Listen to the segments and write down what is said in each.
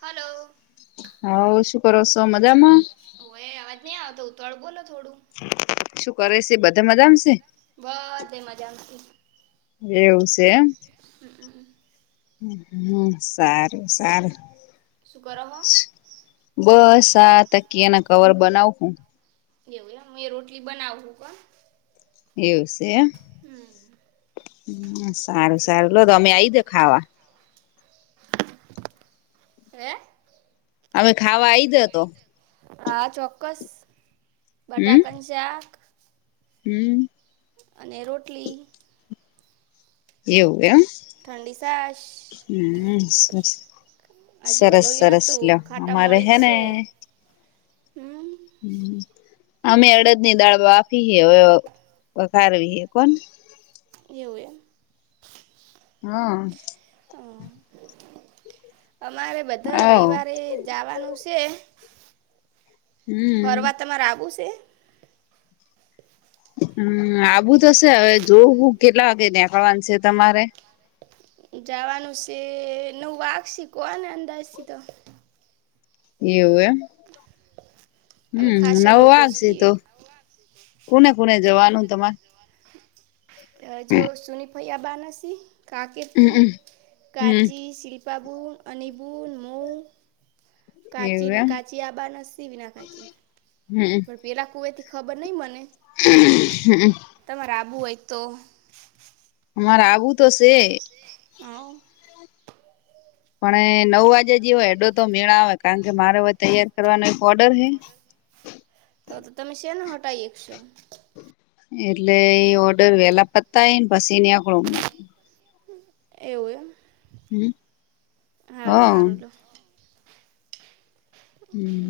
Hello હ શું કરો છો મજામાં ઓ એ અવાજ નહી આવતો ઉતળ બોલો થોડું શું કરે છે બધા મજામાં શે બધે મજામાં છે એવું છે. હમ. હમ, સારું સારું. શું કરો હો બસ આ તકીના કવર બનાવું હું. એવું એમ એ રોટલી બનાવવું કોણ. એવું છે. હમ. સારું સારું લો તો અમે આઈ જોવો ખાવા. હે અમે ખાવા આઈ દો તો હા ચોક્કસ બધા કંઈક જાક હમ્મ અને રોટલી એવું એમ ઠંડી સાસ હમ સર આજે સરસ વલોયું સરસ નતું લો ખાટા અમારે મોળી જ હેને છે હમ હમ અમે અડદની દાળ બાફી હવે વખારવી હે કોણ. એવું એ હા. હા અમારે બધા આવ રવિવારે જવાનું છે. હમ ફરવા તમારે આવું શે. હમ્મ આબુ તો શે હવે જોવ હું કેટલા વાગે નીકળવાનું છે તમારે જવાનું છે નવ વાગસી કોને અંદાજ સ તો એવું એમ અમે હમ્મ ખાસા નવ લોકો વાગશે છીએ તો કોને કોને જવાનું તમારે અ જો સુનીફૈયા બણસી કાકતી હમ હમ કાચી શિલ્પી બાબુ અનબુલ મૌ કાચી એવું ને એમ કાચી આ બા ના વિના કાચી હમ પણ પેરા કુવે થી ખબર નહ મને હમ્મ તમારે આબું હોય તો અમાર આવબું તોશે હ પણ નવ વાજે જે હોય એડો તો મેળ આવે કારણ કે મારે હવે તૈયાર કરવાનો એક ઓર્ડર હે તો તો તમે શેને હટાવ ઈ એક છો એટલે ઓર્ડર વેલા પતાઈ ને પસી નિયાક ળો બા એવું એમ સારું હા સારું લો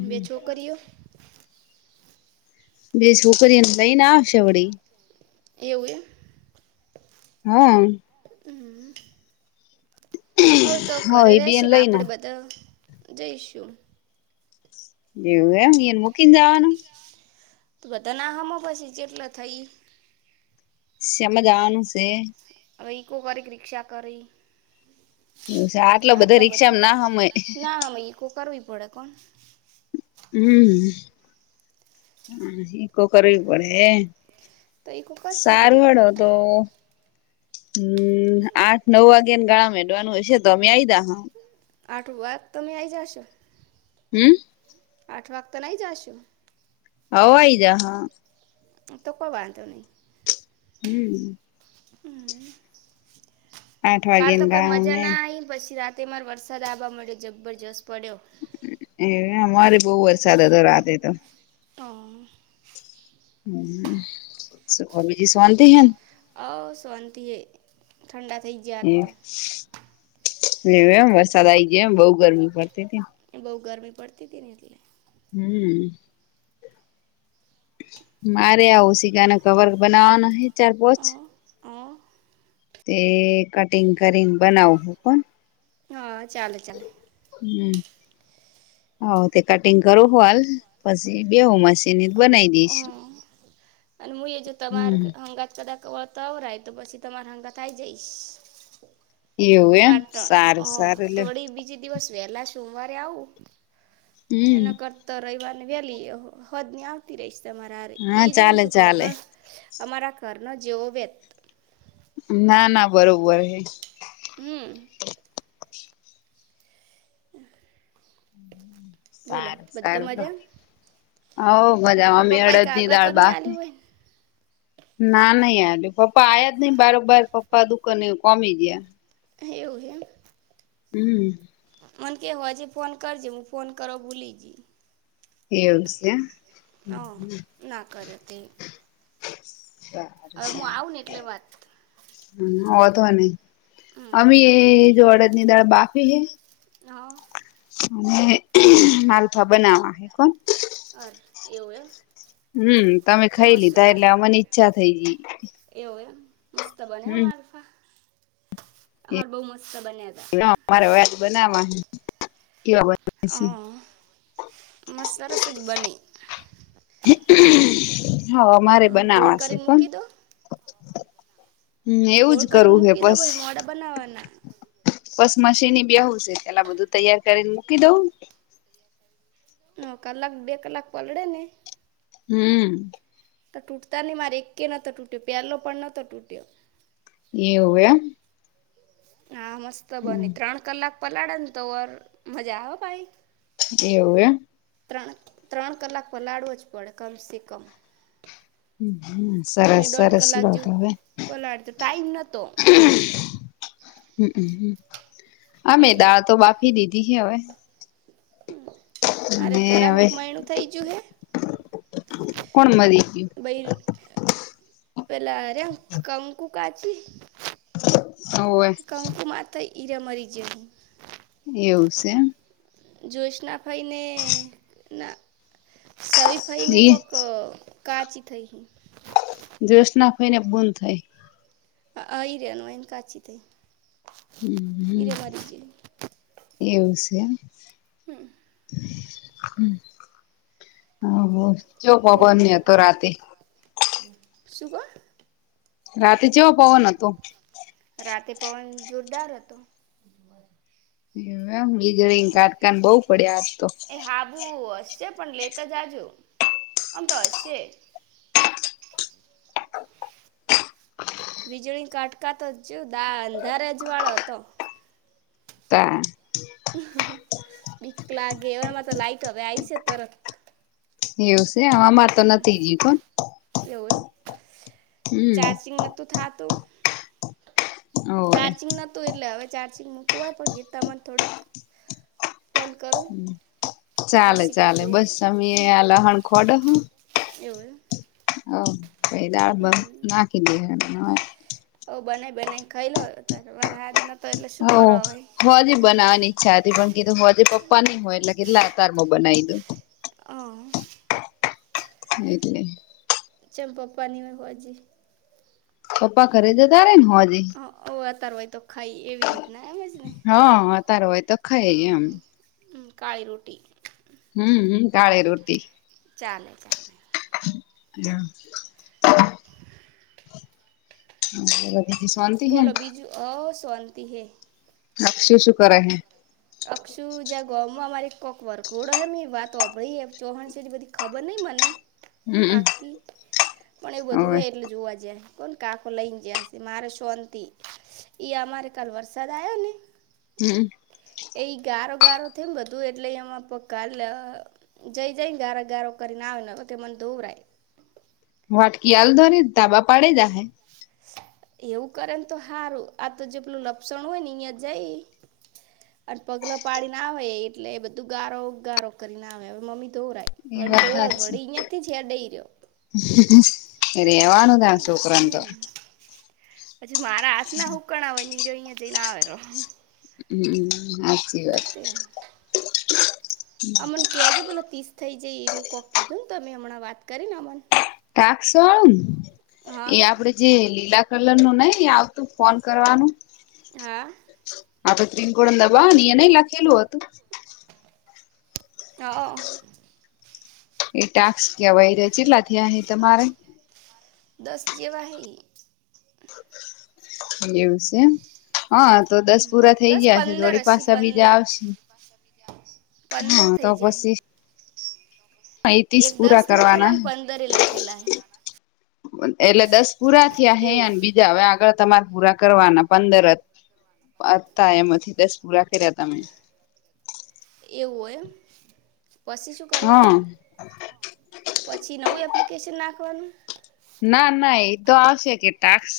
બે છોકરીયો બે છોકરીને લઈને આવશે વડી એવું એમ હા હમ્મ હવે તો હ ઘરે એ બેન રહેશે ને લઈને આપણે બધા જઈશું એવું એમ મુકી જવાનું બધા ના હમાં પછી જેટલા થઈ શેમાં જવાનું સે હવે ઇકો વારી ઈક રિક્ષા કરી આટલો બધો આટલા બધા રિક્ષામાં ના રિક્ષા હમય માં ના આમાં ઇકો કરવી પડે કોણ હમ્મ હ ઇકો કરવી પડે તો ઈકો કરશે સાર ભરી વળોતો હમ આઠ નવ વાગ્યા ન ગાળા હેડવાનું હયશે તો અમે આઈ જા હા. આઠ વાગ તમે આયી જશો? હમ. આઠ વાગ કાલ આયી જાસો. અવાય જાહ. તો કો વાંધો નઈ. હમ. હમ. આઠ કાલ તો વાગ્યાના કોઈ ગાળામાં મજાના આવી પછી રાતે માર વરસાદ આવા મળ્યો જબરજસ્ત પડ્યો. એ અમારે બઉ વરસાદ હતો રાતે તો. હ. સુ કો બીજી સોનતી હૈંન? અવ સોન્તી હે. ઠંડા થઈ ગ્યા. એવું એવું એમ વરસાદ આ ગાય એમ બઉ ગરમી પડતી હતી. બહુ ગરમી પડતી તીન એટલે. હમ. મારે આ ઓશિકાના કવર બનાવાનો હે ચાર પોચ. હ હ તે કટિંગ કરીન બનાવું હો. હ ચાલે ચાલે. હમ, હ તે કટિંગ કરો હું હાલ. પછી બેહો મશીન એ બનાઇ દઇશ. અન હું એ જો તમાર હંગાત કદાચ વળતા આવરાય તો પછી તમારે હંગાત આઈ જઈશ. એવું એમ પાટણ સારું અ સારું લ્યો થોડી બીચ બીજે દિવસ વહેલા સોમવારે આવું હમ એના કરતા. તો રવિવારને વેલી અહ હોજની આવતી રહીશ તમારેરે હા ઈ જોવું ચાલે છું ચાલે કરણ. અમારા ઘરનો જેવો વ્ય ના ના બરોબર એજ. હમ. બોલો બધ મજા? હા હો મજામાં મે પપ્પાએ અડદ ની કાગળ તો દાળ નહી બાફે. આલ્યું ના ના યાર પપ્પા આયા જ નઈ બારબર પપ્પા દુકને કોમી ગયા. એવું એમ. હમ. મન કે હોજે ફોન કર જે હું ફોન કરો ભૂલી જજી. એવું છે એમ. હ ના કરે તો. આવું ને એટલે વાત ના ઓઘો નઈ. હમ અમે એ જો અડદ ની દાળ બાફી હે. હા. અને માલફા બનાવા હે કોણ. અરે એવું એમ. હમ તમે ચા ખાઈ મસ્ત લીધા બને એટલે અમન ઈચ્છા થઈ ગઈ. એવું એમ મસ્ત બને અ હમ મારફા, અમાર બહુ મસ્ત બન્યા હતા. હ મારે વાજ બનાવા એવા બ હ, મસા સરસ જ બને. હા અમારે ગોળ બનાવાશે કરીને ખો. મૂકી દો હમ એવું જ ગોળ કરીને કરવું હ મૂકી દો પસ. ભાઈ મોડા બનાવવાના બસ મશીની બ બેવું છે પેલા બધું તૈયાર કરીને મૂકી દવું. હ કલાક બે કલાક પલડે ને. હમ તો તૂટતા ની મારે એકે નતો તૂટ્યો પેલો પણ નતો તૂટ્યો. એવું એમ હા મસ્ત બને હમ ત્રણ કલાક પલાળે ને તો ઓર મજા આવે હો ભાઈ એવું એમ ત્રણ ત્રણ કલાક પલાડવો જ પડે કમસેકમ. હમ હમ સરસ મેં દોઢ સરસ કલાક લો તો જેવું હવે પલાળ્યું તો ટાઈમ નહોતો હમ અ અમે એટલે દાળ તો બાફી દીધી હે હવે હમ અરે અને થરામ હવે એક મહિણું થઇ જ્યું હે? કોણ મરી ગયું? બઈ પેલા આ રયા કંકુ કાચી હોવે કંકુમાં તો ઈ રયા મરી જ્યાં હે. એવું સે એમ. જોશના ફઈને ના સવી ફઈને એ કોક કાચી થઇ હી. જોશ નાખઈ ને બૂંદ થાય. હઅ ઈ રહનું એન કાચી દહીં હમ હમ એવું સે એમ હમ હમ હહ બોલ ચેવો પવને હતો રાતે? હમ શું કો? રાતે ચેવો પવન હતો? રાતે પવન જોરદાર હતો. એવું એમ મેજરિંગ કાટકાન બહુ પડ્યા આજ તો. ઉ હશે પણ લેતા જાજો ઓમ તો હશે જ. વીજળીન કાટકા તો ચેવું દા અંધારે અજવાળે હતો. તા બીક લાગે એવામાં તો લાઈટ હવે આઈ સે તરત. એવું સે અમારે તો નથી ગી કોન એવું એમ હમ ચાર્જિંગ નતું થાતું? હોવે ચાર્જિંગ નતું એટલે હવે ચાર્જિંગ મૂકવા પણ ગીતમાંને થોડુંક ફોન કરું. ચાલે પછી ચાલે કીધું બસ અમે આ લહણ ખોડહ એવું એમ હોવ પહિ દાળ બાડ નાખી દે હહ ઓવ બનાઈ બનાઈ ને ખઈલો હવે અતાર હવાર હાજ નથ હોવ હું હજી બનાવાની. ખ્યાતિ પણ કીધું હોજે પપ્પા ની હોય એટલે કેટલા અતારમાં બનાવી દઉં. હં એટલે ચેમ પપ્પા ની હોય હોજે? પપ્પા ઘરે જે તારે ને હોજે. હહ હવે અતાર હોય તો ખઈ એવી રીતના એમજ ને હહ અતાર હોય તો ખઈએ હહ હમ કાળી રોટી હમ હમ કાળી રોટી ચાલે ચાલે હહ બરો બોલો બીજું હોવ સોંતિ હૈ. અક્ષી શુ કરે હે? અક્ષુ જ્યાં ગોમમાં અમારી કોક વરઘોડો એમ એ વાત હોંભડી હે ચૌહાણ શે બધી ખબર નહીં મને. હમ પાકી પણ એવું બધું હવે હે એટલે જોવા જ્યાં હે. કોણ કાકો લઈને જયાશે મારે શોંતિ એ અમારે કાલ વરસાદ આયો ને હમ. એ ગારો ગારો થયું ને બધું એટલે એમાં પકાલા જઈ જઈ ગાર ગારો કરીને આવે ને વ કે મને ધોવરાય. વાટકી આલદોને ધાબા પાડેય જાહે. એવું કરે ને તો હારું આ તો જેટલું લપસણ હોય ને અહિયાં જાય અને પગલા પાડીને આવે એટલે બધું ગારો ગારો કરીને આવે હવે મમ્મી ધોવરાય. એ વડી ત વાત તોરા વડી કયાંથી ત્યા દઈદ્યો. રહેેવાનું ક્યા છોકરાને તો. હમ કણા બની રહ્યો જઈ ને આવેરો. હમ હાચી વાત. તેમ અમન ક્યાં છે ભોલો ત્રીસ થઈ જાય એરું કોક કીધું ને તો તમે હમણાં વાત કરીને અમન. ટાકસો ન હા એ આપડે જે લીલા કલર નું નય આવતું ફોન કરવાનું. હા. આપળે ત્રીકળ દબાવેને એનેય લખેલું હતું. હા. એ ટાસ કેવાય ચેટલા થીયા હે તમારે. દસ જેવાહે એવું છે એમ હા તો દસ પૂરા થઈ દસ ગયાશે પંદર વડી હશે પાસા બીજા પંદર આવશે. પંદર હા થઈ જાય. અહીં તીશ એક પૂરા દસ કરવાના. લખેલા ને પંદરે લખેલા હે એટલે દસ પૂરા થયા એવું હેને બીજા હવે આગળ તમારે પૂરા કરવાના પંદર જ. અ હતા એમથી દસ પૂરા કર્યા તમે. એવું હોય એમ પછી શું હા કરવાનું. પછી નવું એપ્લિકેશન નાખવાનું. ના ના એતો આવશે કે ટાકસ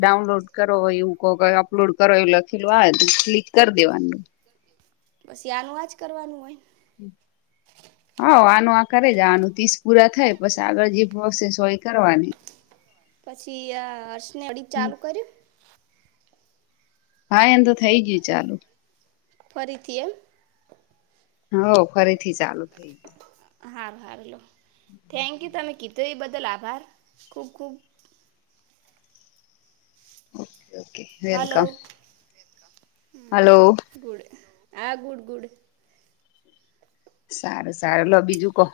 ડાઉનલોડ કરો એવું કો કે. અપલોડ કરો એવું લખેલું આવે તો ક્લિક કરી દેવાનું. બસ આનું આજ કરવાનું હોય. હ. હઉ આનું આ કરે જ આનું તીસ પૂરા થાય પછી આગળ જે પ્રોસેસ હોય એ કરવાની. પછી આ હર્સને અડી ચાલુ કર્યું. ભાઈ એમ તો થઈ ગયું ચાલુ. ફરીથી એમ. હવ ફરીથી ચાલુ થઇ ગયું. હાર હારુ લો થેન્ક યુ તમે કીધું એ બદલ આભાર ખૂબ ખૂબ ઓકે ઓકે હલો વેલકમ હમ હલો ગુડ હા ગુડ ગુડ. સારું સારું લો બીજું કો.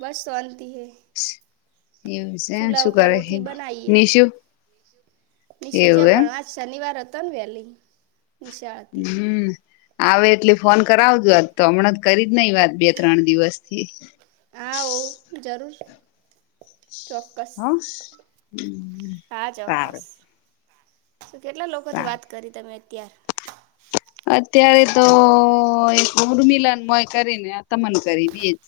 બસ શોંતિ હૈ. [inaudible] એમ શે શું કરે રોટલી બનાવીએ મીશું નિશુ એવું જ્યાં એમ. ભણવા શનિવાર હતો ન વહેલી નિશાળ હતી. હમ આવે એટલે ફોન કરાવજો આજ તો હમણાં તો કરી જ નઈ વાત બે ત્રણ દિવસ થી. આવો જરૂર. ચોક્કસ હ હા ચોક્કસ. સારું તો કેટલા લોકો થી સારું વાત કરી તમે અત્યાર. અત્યારે તો એક ઉર્મિલાન મોય કરીને તમને કરી બેજ.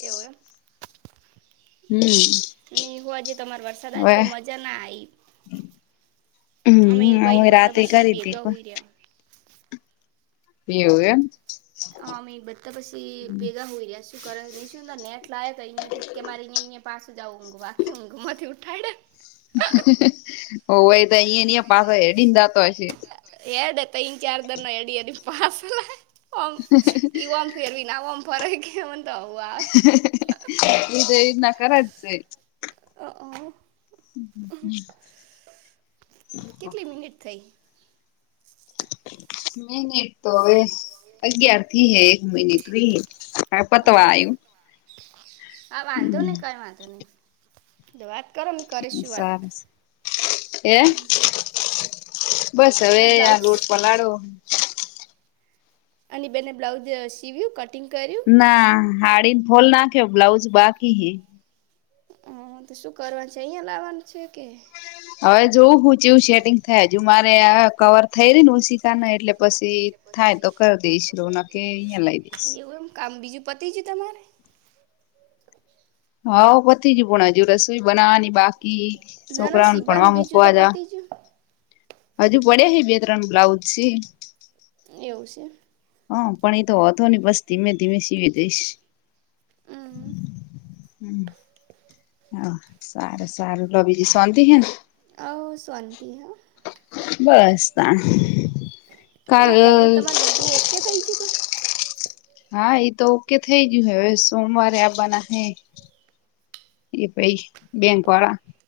એવું એમ. હમ. નીવ આજ તમારે વરસાદ આયો હવે તો મજા ના આઈ. અમે હમ બઈને બધા રાતે પછી કરી હતી ભેગા પણ હોય રહ્યા એવું એમ હ અમે બધા પછી ભેગા હોય રહ્યા છ નેટ લા તો થી કે મારે પાછું જવ ઊંઘું આખી ઊંઘુંમાં ઉઠાયડે ઓય તો ઈ ન પાસે એડી દ તો હશે હેદ ત ઇન ચાર દ ન એે એની પામવામ ફેર વિ નામમ ફડે કે મ એે ન કરત છેે. અ અ હ હ હમ કેટલી મિનિટ થઈ મીનીટ તોવે અગિયાર થી હે એક મિનિટ ર હ પતવા હા આવું હા વાંધો નહી કર વાંધાની તો વાત કરો મ સારું કે બસ હવે આ યાર બ્લાઉઝ લોટ પલાડો અને બેને બ્લાઉઝ સીવ્યું કટિંગ કર્યું ના હાડીને ફોલ નાખે બ્લાઉજ બાકી હે હા તો શું કરવાનું છે અહીયાયા લાવવાનું છે કે હવે જોવું હું છેવું સેટિંગ થાય હજુ મારે કવર થઈ ર ને ઉશીતા ન એટલે પછી એ થાય તો પછી કરી થાય દઈશ તો રો ન કરી કે દઈશ અહિયાં લઈ દઈશ એવું એમ કામ બીજું પતીજ તમારે હા પતિ જ પણ હજુ રસોઈ બનાવાની બાકી છોકરાઓને ભણવા મુકવા જાવા બજ હજુ પડ્યા હ બે ત્રણ બ્લાઉઝ છે એવું છે. હા પણ એતો હતો ને બસ ધીમે ધીમે સીવે જઈશ હમ હમ હ સારું સારું લો બીજી સોતી હેને હ સોતી હાં બસ તા પેલા કરનું તમારે બધું ઓકે થઈ છે ત હા એ તો ઓકે થઈ ગયું હવે સોમવારે આવવાના હ એ ભાઈ બેંક વાળા